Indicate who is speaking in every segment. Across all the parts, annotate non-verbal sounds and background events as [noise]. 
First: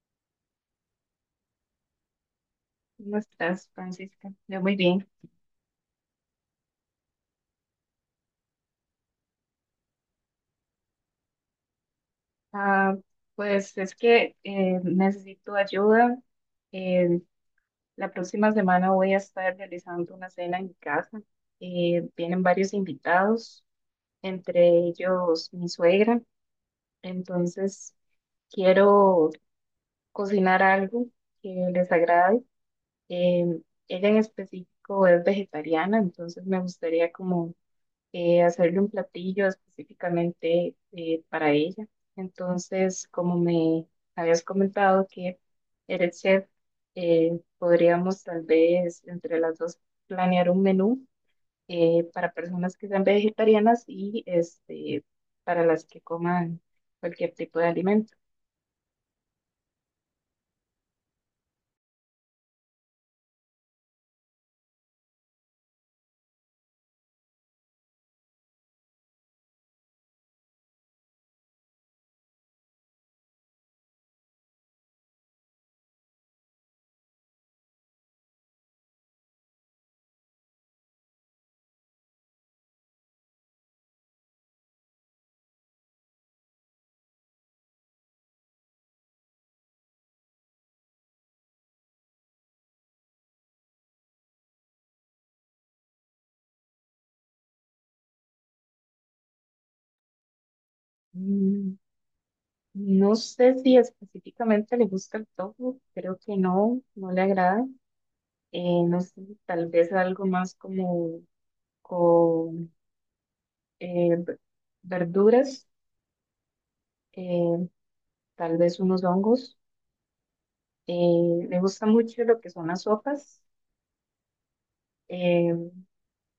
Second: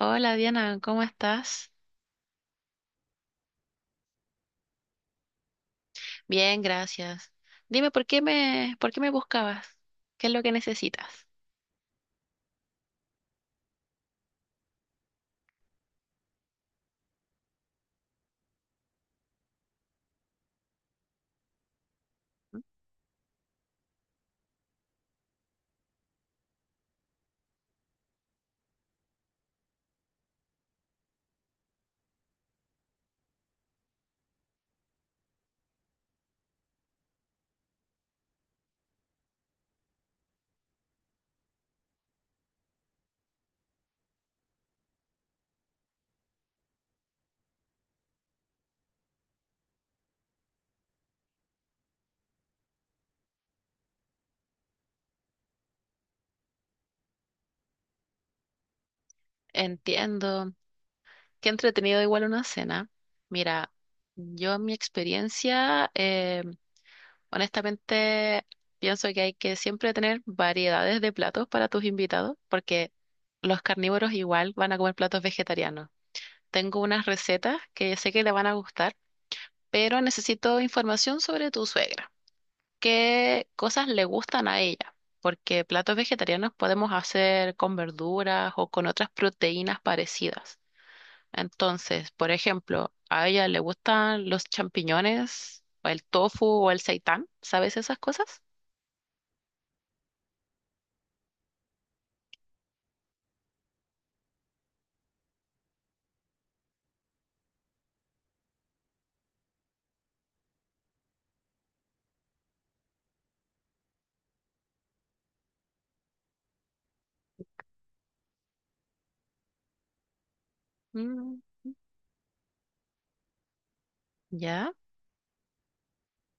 Speaker 1: Hola Diana, ¿cómo estás?
Speaker 2: ¿Cómo estás, Francisca? Yo muy bien.
Speaker 1: Bien, gracias. Dime, ¿por qué me buscabas? ¿Qué es lo que necesitas?
Speaker 2: Ah, pues es que necesito ayuda. Eh, la próxima semana voy a estar realizando una cena en mi casa. Vienen varios invitados, entre ellos mi suegra. Entonces quiero cocinar algo que les agrade. Eh, Ella en específico es vegetariana, entonces me gustaría como hacerle un platillo específicamente para ella. Entonces, como me habías comentado que eres chef, podríamos tal vez entre las dos planear un menú para personas que sean vegetarianas y este, para las que coman cualquier tipo de alimento.
Speaker 1: Entiendo. Qué entretenido igual una cena. Mira, yo en mi experiencia, honestamente, pienso que hay que siempre tener variedades de platos para tus invitados, porque los carnívoros igual van a comer platos vegetarianos. Tengo unas recetas que sé que le van a gustar, pero necesito información sobre tu suegra. Qué cosas le gustan a ella, porque platos vegetarianos podemos hacer con verduras o con otras proteínas parecidas. Entonces, por ejemplo, a ella le gustan los champiñones o el tofu o el seitán, ¿sabes esas cosas?
Speaker 2: Mm, no sé si específicamente le gusta el tofu, creo que no, no le agrada. No sé, tal vez algo más como con eh, v- verduras, eh, tal vez unos hongos.
Speaker 1: Mm,
Speaker 2: Me gusta mucho lo que son las sopas.
Speaker 1: ya,
Speaker 2: eh,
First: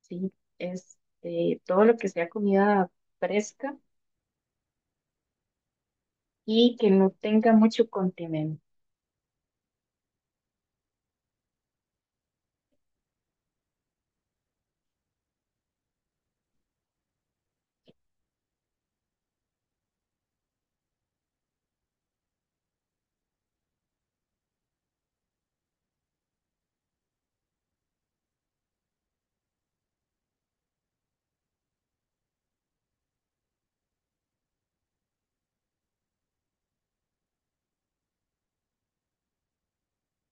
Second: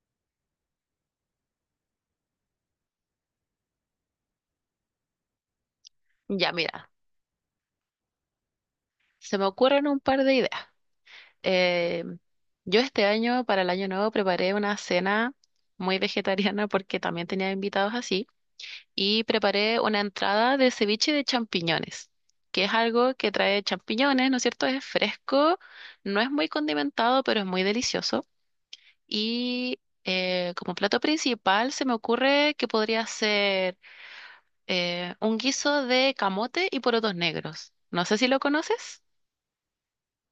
Speaker 2: sí, es todo lo que sea comida fresca
Speaker 1: ya,
Speaker 2: y
Speaker 1: mira,
Speaker 2: que no tenga mucho condimento.
Speaker 1: se me ocurren un par de ideas. Eh, yo este año, para el año nuevo, preparé una cena muy vegetariana porque también tenía invitados así. Y preparé una entrada de ceviche de champiñones, que es algo que trae champiñones, ¿no es cierto? Es fresco, no es muy condimentado, pero es muy delicioso. Y como plato principal se me ocurre que podría ser un guiso de camote y porotos negros. No sé si lo conoces,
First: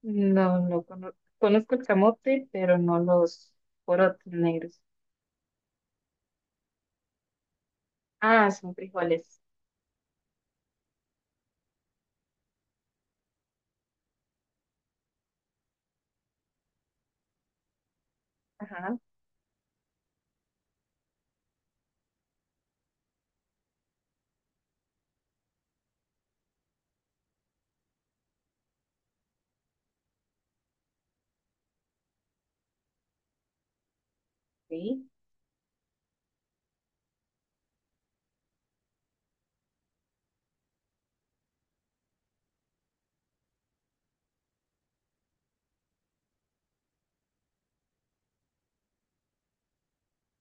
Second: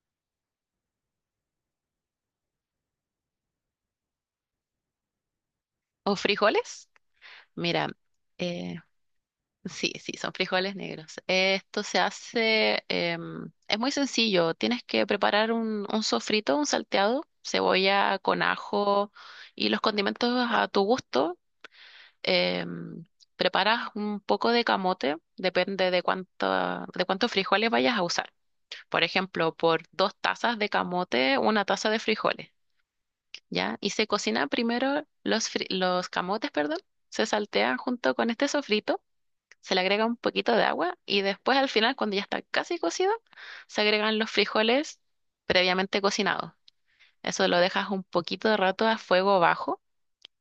Speaker 2: No, conozco el camote, pero no los porotos negros.
Speaker 1: o frijoles. Mira,
Speaker 2: Ah,
Speaker 1: eh,
Speaker 2: son frijoles.
Speaker 1: sí, sí, son frijoles negros. Esto se hace, es muy sencillo. Tienes que preparar un sofrito, un salteado, cebolla con
Speaker 2: Ajá,
Speaker 1: ajo y los condimentos a tu gusto. Em, preparas un poco de camote, depende de cuánta, de cuántos frijoles vayas a usar. Por ejemplo, por 2 tazas de camote, 1 taza de frijoles, ¿ya? Y se cocina primero
Speaker 2: sí,
Speaker 1: los camotes, perdón, se saltean junto con este sofrito. Se le agrega un poquito de agua y después al final, cuando ya está casi cocido, se agregan los frijoles previamente cocinados. Eso lo dejas un poquito de rato a fuego bajo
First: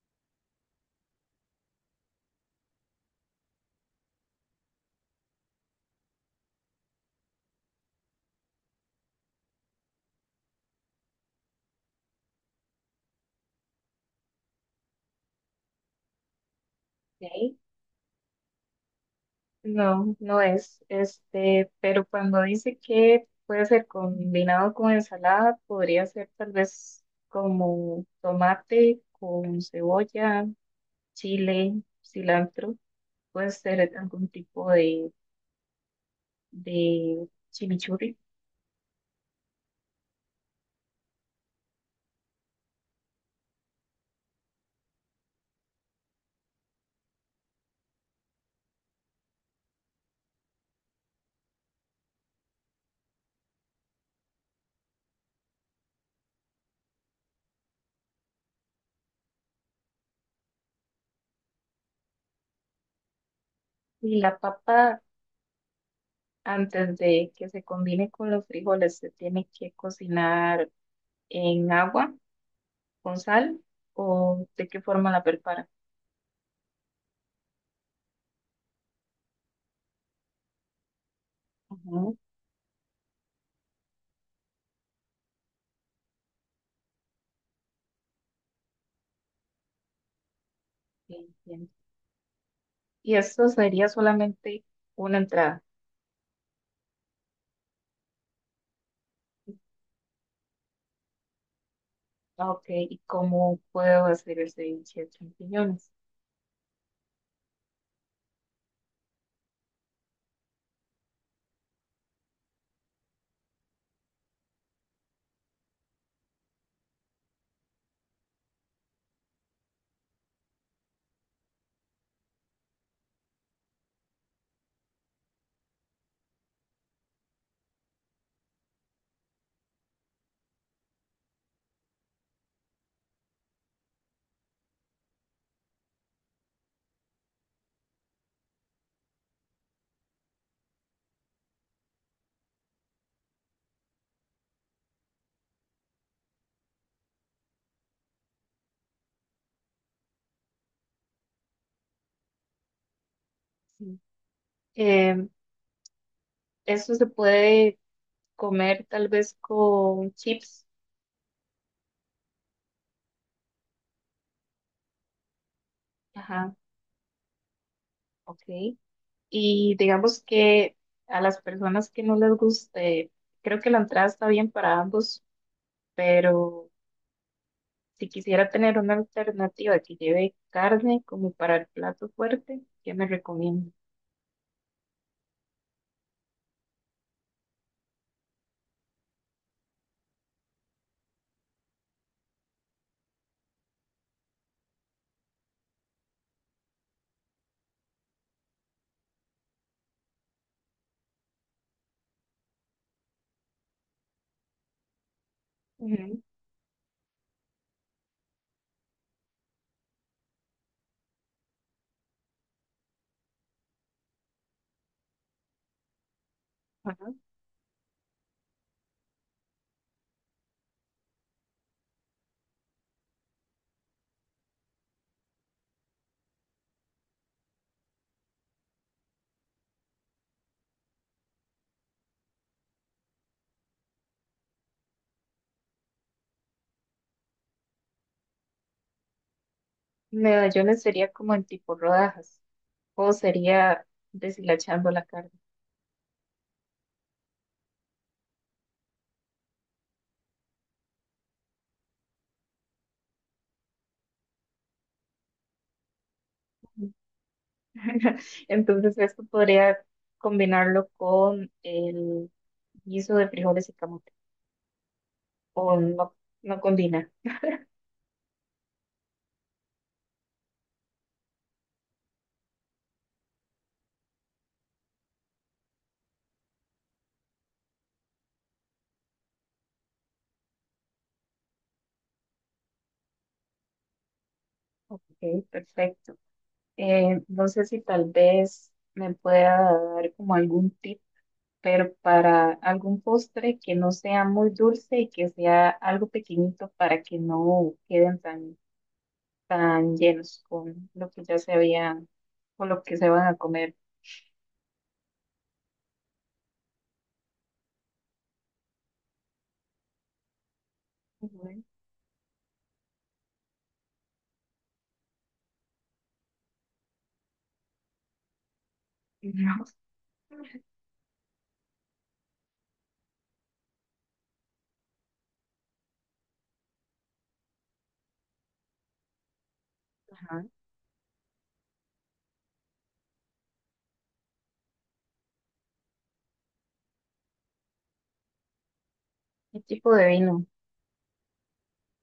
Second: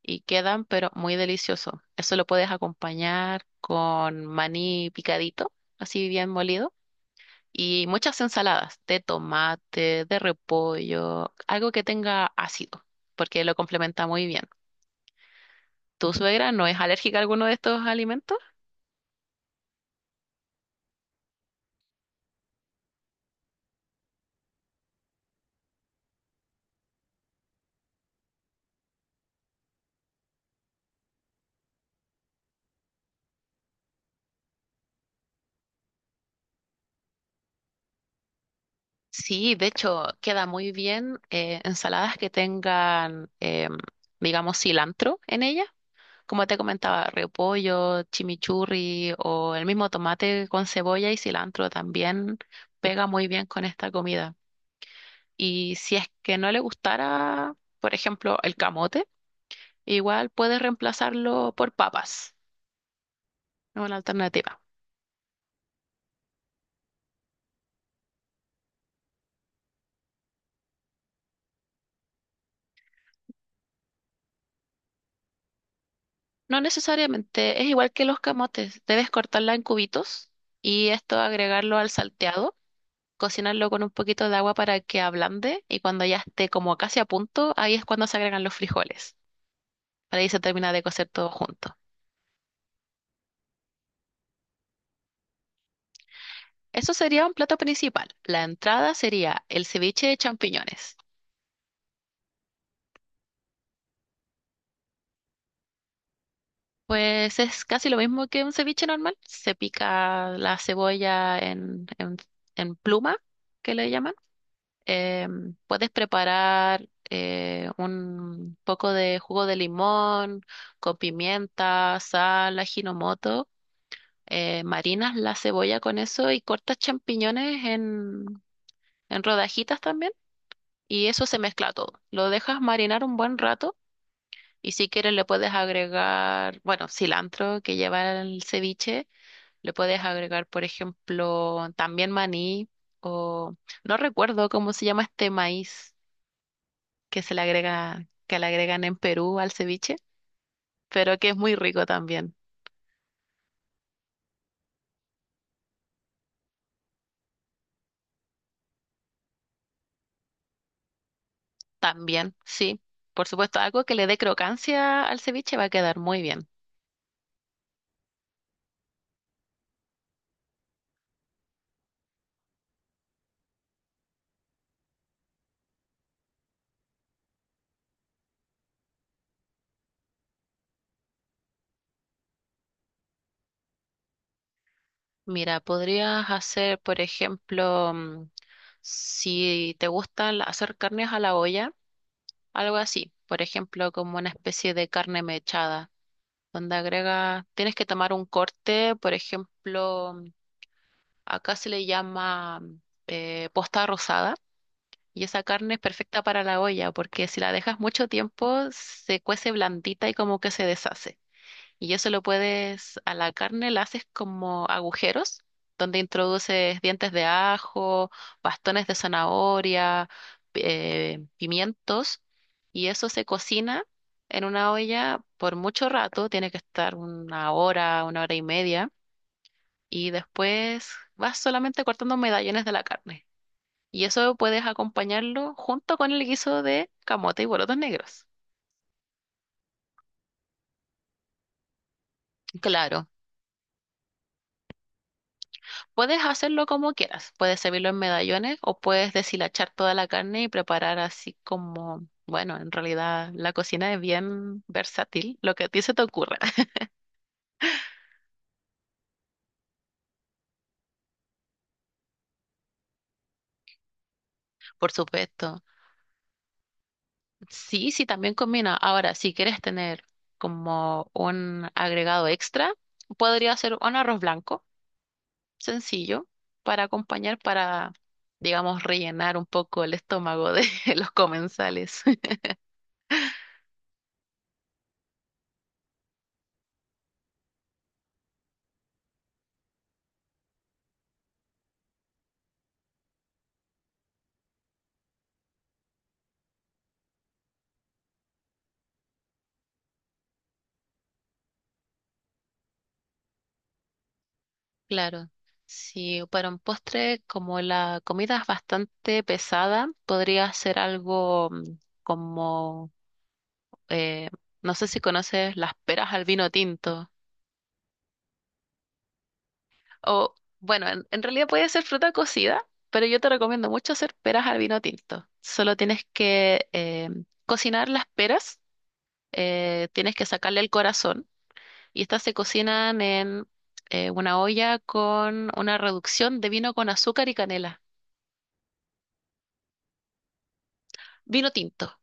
Speaker 1: y quedan, pero muy delicioso. Eso lo puedes acompañar con maní picadito, así bien molido, y muchas ensaladas de tomate, de repollo, algo que tenga ácido, porque lo complementa muy bien. ¿Tu suegra no es alérgica a alguno de
Speaker 2: ok.
Speaker 1: estos alimentos?
Speaker 2: No, no es. Este, pero cuando dice que puede ser combinado con ensalada, podría ser tal vez como tomate con cebolla, chile, cilantro. Puede ser algún tipo de chimichurri.
Speaker 1: Sí, de hecho, queda muy bien ensaladas que tengan, digamos, cilantro en ella. Como te comentaba, repollo, chimichurri o el mismo tomate con cebolla y cilantro también pega muy bien con esta comida. Y si es que no le gustara, por ejemplo, el camote, igual puedes reemplazarlo por papas, ¿no? Una
Speaker 2: Y la
Speaker 1: alternativa.
Speaker 2: papa, antes de que se combine con los frijoles, se tiene que cocinar en agua con sal. ¿O de qué forma la prepara?
Speaker 1: No necesariamente, es igual que los camotes, debes cortarla en cubitos y esto agregarlo al
Speaker 2: Ujú,
Speaker 1: salteado, cocinarlo con un poquito de agua para que ablande y cuando ya esté como casi a punto, ahí es cuando se agregan los frijoles. Para ahí se termina de cocer todo
Speaker 2: sí. Ajá.
Speaker 1: junto.
Speaker 2: Y esto sería solamente una entrada.
Speaker 1: Eso sería un plato principal. La entrada sería el ceviche de champiñones.
Speaker 2: Ah, ok, ¿y cómo puedo hacer el ceviche de champiñones?
Speaker 1: Pues es casi lo mismo que un ceviche normal. Se pica la cebolla en pluma, que le llaman. Puedes preparar un poco de jugo de limón con pimienta, sal, ajinomoto, marinas la cebolla con eso y cortas champiñones en rodajitas también y eso se mezcla todo. Lo dejas marinar un buen rato y si quieres le puedes agregar, bueno, cilantro que lleva el ceviche, le puedes agregar, por ejemplo, también maní o no recuerdo cómo se llama este maíz que se le agrega, que le agregan en Perú al ceviche, pero que es muy rico también.
Speaker 2: Sí. Em, esto se puede comer tal vez con chips.
Speaker 1: También, sí. Por supuesto, algo que le dé crocancia al ceviche va a quedar muy bien.
Speaker 2: Ajá, ok. Y digamos que a las personas que no les guste, creo que la entrada está bien para ambos, pero si quisiera tener una alternativa que lleve carne como para el plato fuerte, ¿qué me recomiendo?
Speaker 1: Mira, podrías hacer, por ejemplo, si te gusta hacer carnes a la olla, algo así. Por ejemplo, como una especie de carne mechada, donde agrega, tienes que tomar un corte, por ejemplo, acá se le llama, posta rosada, y esa carne es perfecta para la olla, porque si la dejas mucho tiempo, se cuece blandita y como que se deshace. Y eso lo puedes, a la carne la haces como agujeros, donde introduces dientes de ajo, bastones de zanahoria, pimientos, y eso se cocina en una olla por mucho rato, tiene que estar 1 hora, 1 hora y media, y después vas solamente cortando medallones de la carne. Y eso puedes acompañarlo junto con el guiso de camote y porotos negros.
Speaker 2: Medallones sería como en tipo rodajas,
Speaker 1: Claro.
Speaker 2: o sería deshilachando la carne.
Speaker 1: Puedes hacerlo como quieras. Puedes servirlo en medallones o puedes deshilachar toda la carne y preparar así como, bueno, en realidad la cocina es bien versátil, lo que a ti se te ocurra. [laughs]
Speaker 2: [laughs] Entonces esto podría combinarlo con el guiso de frijoles y camote,
Speaker 1: Por supuesto.
Speaker 2: o no, no combina.
Speaker 1: Sí, sí, también combina. Ahora, si quieres tener como un agregado extra, podría ser un arroz blanco, sencillo, para acompañar, para, digamos, rellenar un poco el estómago de [laughs] los comensales.
Speaker 2: Ok, perfecto. No sé si tal vez me pueda dar como algún tip, pero para algún postre que no sea muy dulce y que sea algo pequeñito para que no queden tan tan llenos con lo que ya se había, con lo que se van a comer.
Speaker 1: Claro, si para un postre, como la comida es bastante pesada, podría ser algo,
Speaker 2: Ujú.
Speaker 1: como, eh, no sé si conoces las peras al vino tinto,
Speaker 2: [laughs] Ujú.
Speaker 1: o bueno, en realidad puede ser fruta cocida, pero yo te recomiendo mucho hacer peras al vino tinto. Solo tienes que cocinar las peras, tienes que
Speaker 2: Ajá.
Speaker 1: sacarle el corazón, y estas se cocinan en una olla con una reducción de vino con azúcar y canela,
Speaker 2: ¿Qué tipo de vino?
Speaker 1: vino tinto.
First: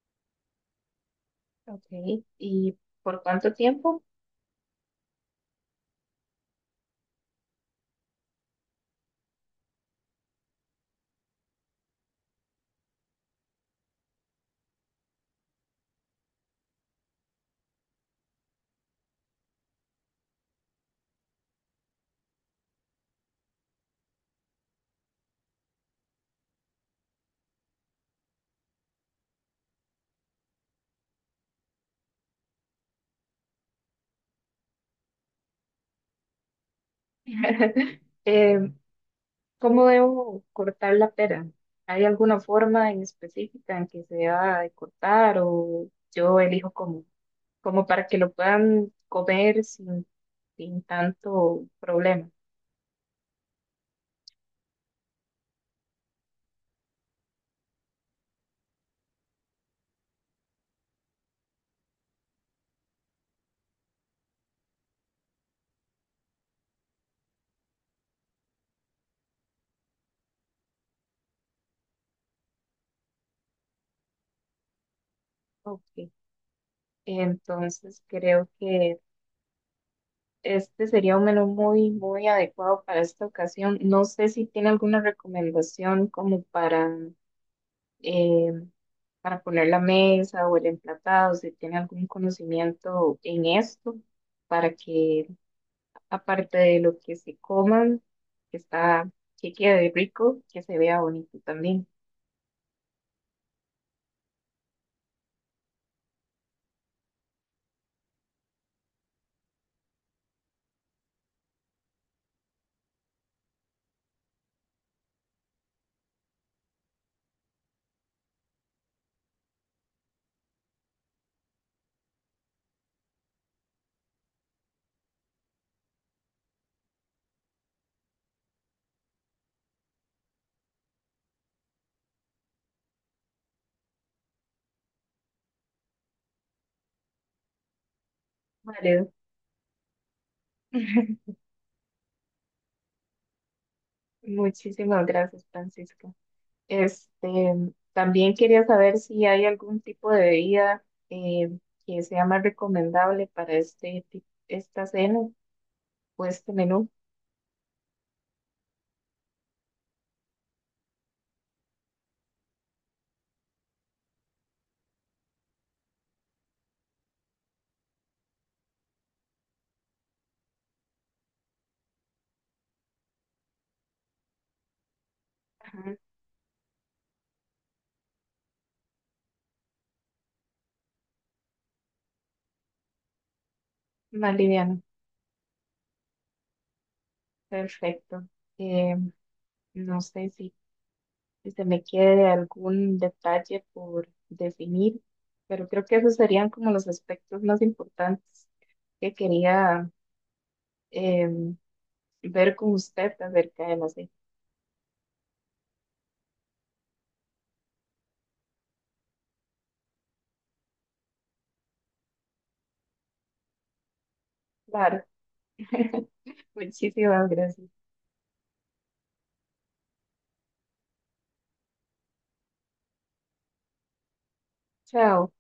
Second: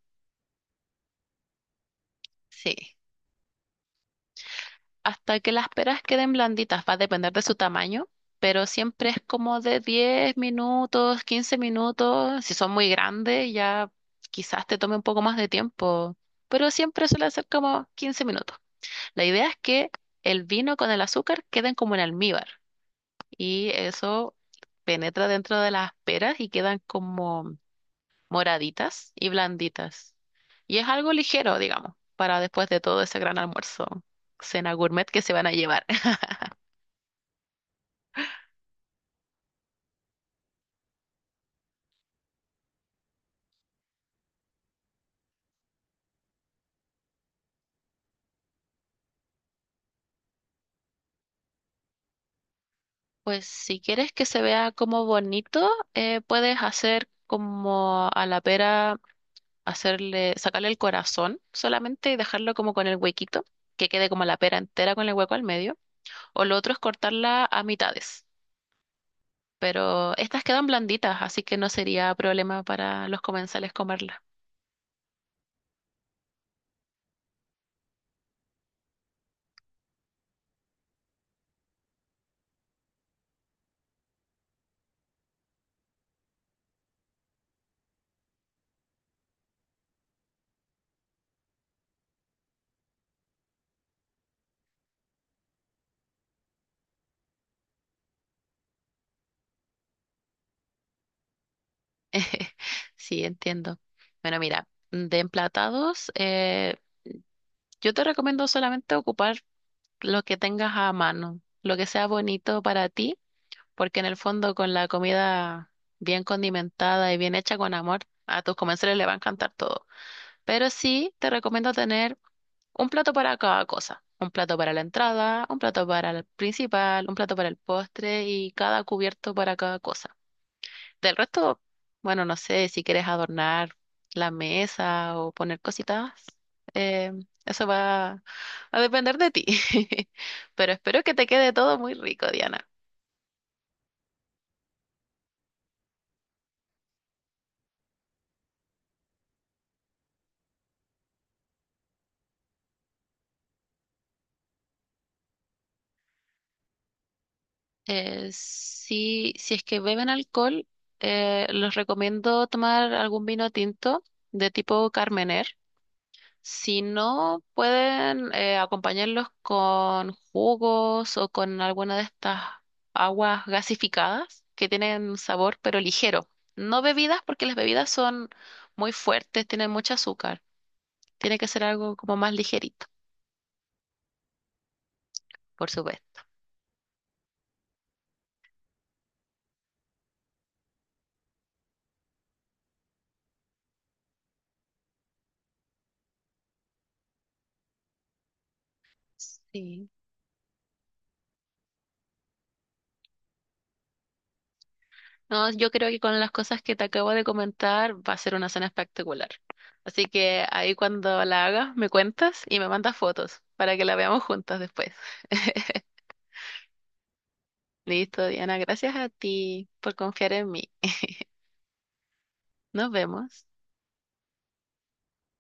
Speaker 2: Ok. ¿Y
Speaker 1: Sí,
Speaker 2: por cuánto tiempo?
Speaker 1: hasta que las peras queden blanditas, va a depender de su tamaño, pero siempre es como de 10 minutos, 15 minutos. Si son muy grandes, ya quizás te tome un poco más de tiempo, pero siempre suele ser como 15 minutos. La idea es que el vino con el azúcar queden como en almíbar y eso penetra dentro de las peras y quedan como moraditas y blanditas. Y es algo ligero, digamos, para después de todo ese gran almuerzo, cena gourmet que se van a llevar. [laughs]
Speaker 2: [laughs] Eh, ¿cómo debo cortar la pera? ¿Hay alguna forma en específica en que se deba de cortar o yo elijo como, como para que lo puedan comer sin, sin tanto problema?
Speaker 1: Pues si quieres que se vea como bonito, puedes hacer como a la pera, hacerle, sacarle el corazón solamente y dejarlo como con el huequito, que quede como la pera entera con el hueco al medio. O lo otro es cortarla a mitades. Pero estas quedan blanditas, así que no sería problema para los comensales comerlas.
Speaker 2: Ok. Entonces creo que este sería un menú muy, muy adecuado para esta ocasión. No sé si tiene alguna recomendación como eh, para poner la mesa o el emplatado, si tiene algún conocimiento en esto, para que aparte de lo que se coman, que está, que quede rico, que se vea bonito también.
Speaker 1: [laughs] Sí, entiendo. Bueno, mira, de emplatados, yo te recomiendo solamente ocupar lo que tengas a mano, lo que sea bonito para ti, porque en el fondo con la comida bien condimentada y bien hecha con amor, a tus comensales le va a encantar todo. Pero sí te recomiendo tener un plato para cada cosa. Un plato para la entrada, un plato para el principal, un plato para el postre y cada cubierto para cada cosa. Del resto, bueno, no sé si quieres adornar la mesa o poner cositas. eh, Eso va a
Speaker 2: Vale.
Speaker 1: depender de ti. [laughs] Pero espero que
Speaker 2: [laughs]
Speaker 1: te quede todo muy rico, Diana.
Speaker 2: Muchísimas gracias, Francisco. Este, también quería saber si hay algún tipo de bebida que sea más recomendable para esta cena o este menú.
Speaker 1: Si, si es que beben alcohol, los recomiendo tomar algún vino tinto de tipo Carmener. Si no, pueden acompañarlos con jugos o con alguna de estas aguas gasificadas que tienen sabor pero
Speaker 2: Ajá.
Speaker 1: ligero. No bebidas porque las bebidas son muy fuertes, tienen mucho azúcar. Tiene que ser algo como más ligerito,
Speaker 2: Más liviano.
Speaker 1: por supuesto.
Speaker 2: Perfecto. Eh, no sé si, si se me quede algún detalle por definir, pero creo que esos serían como los aspectos más importantes que
Speaker 1: Sí.
Speaker 2: quería em, ver con usted acerca de la cena.
Speaker 1: No, yo creo que con las cosas que te acabo de comentar va a ser una cena espectacular. Así que ahí cuando la hagas me cuentas y me mandas fotos para que la veamos juntas después.
Speaker 2: Claro.
Speaker 1: [laughs]
Speaker 2: [laughs] Muchísimas gracias.
Speaker 1: Listo, Diana, gracias a ti por confiar en mí. [laughs] Nos vemos.
Speaker 2: Chao.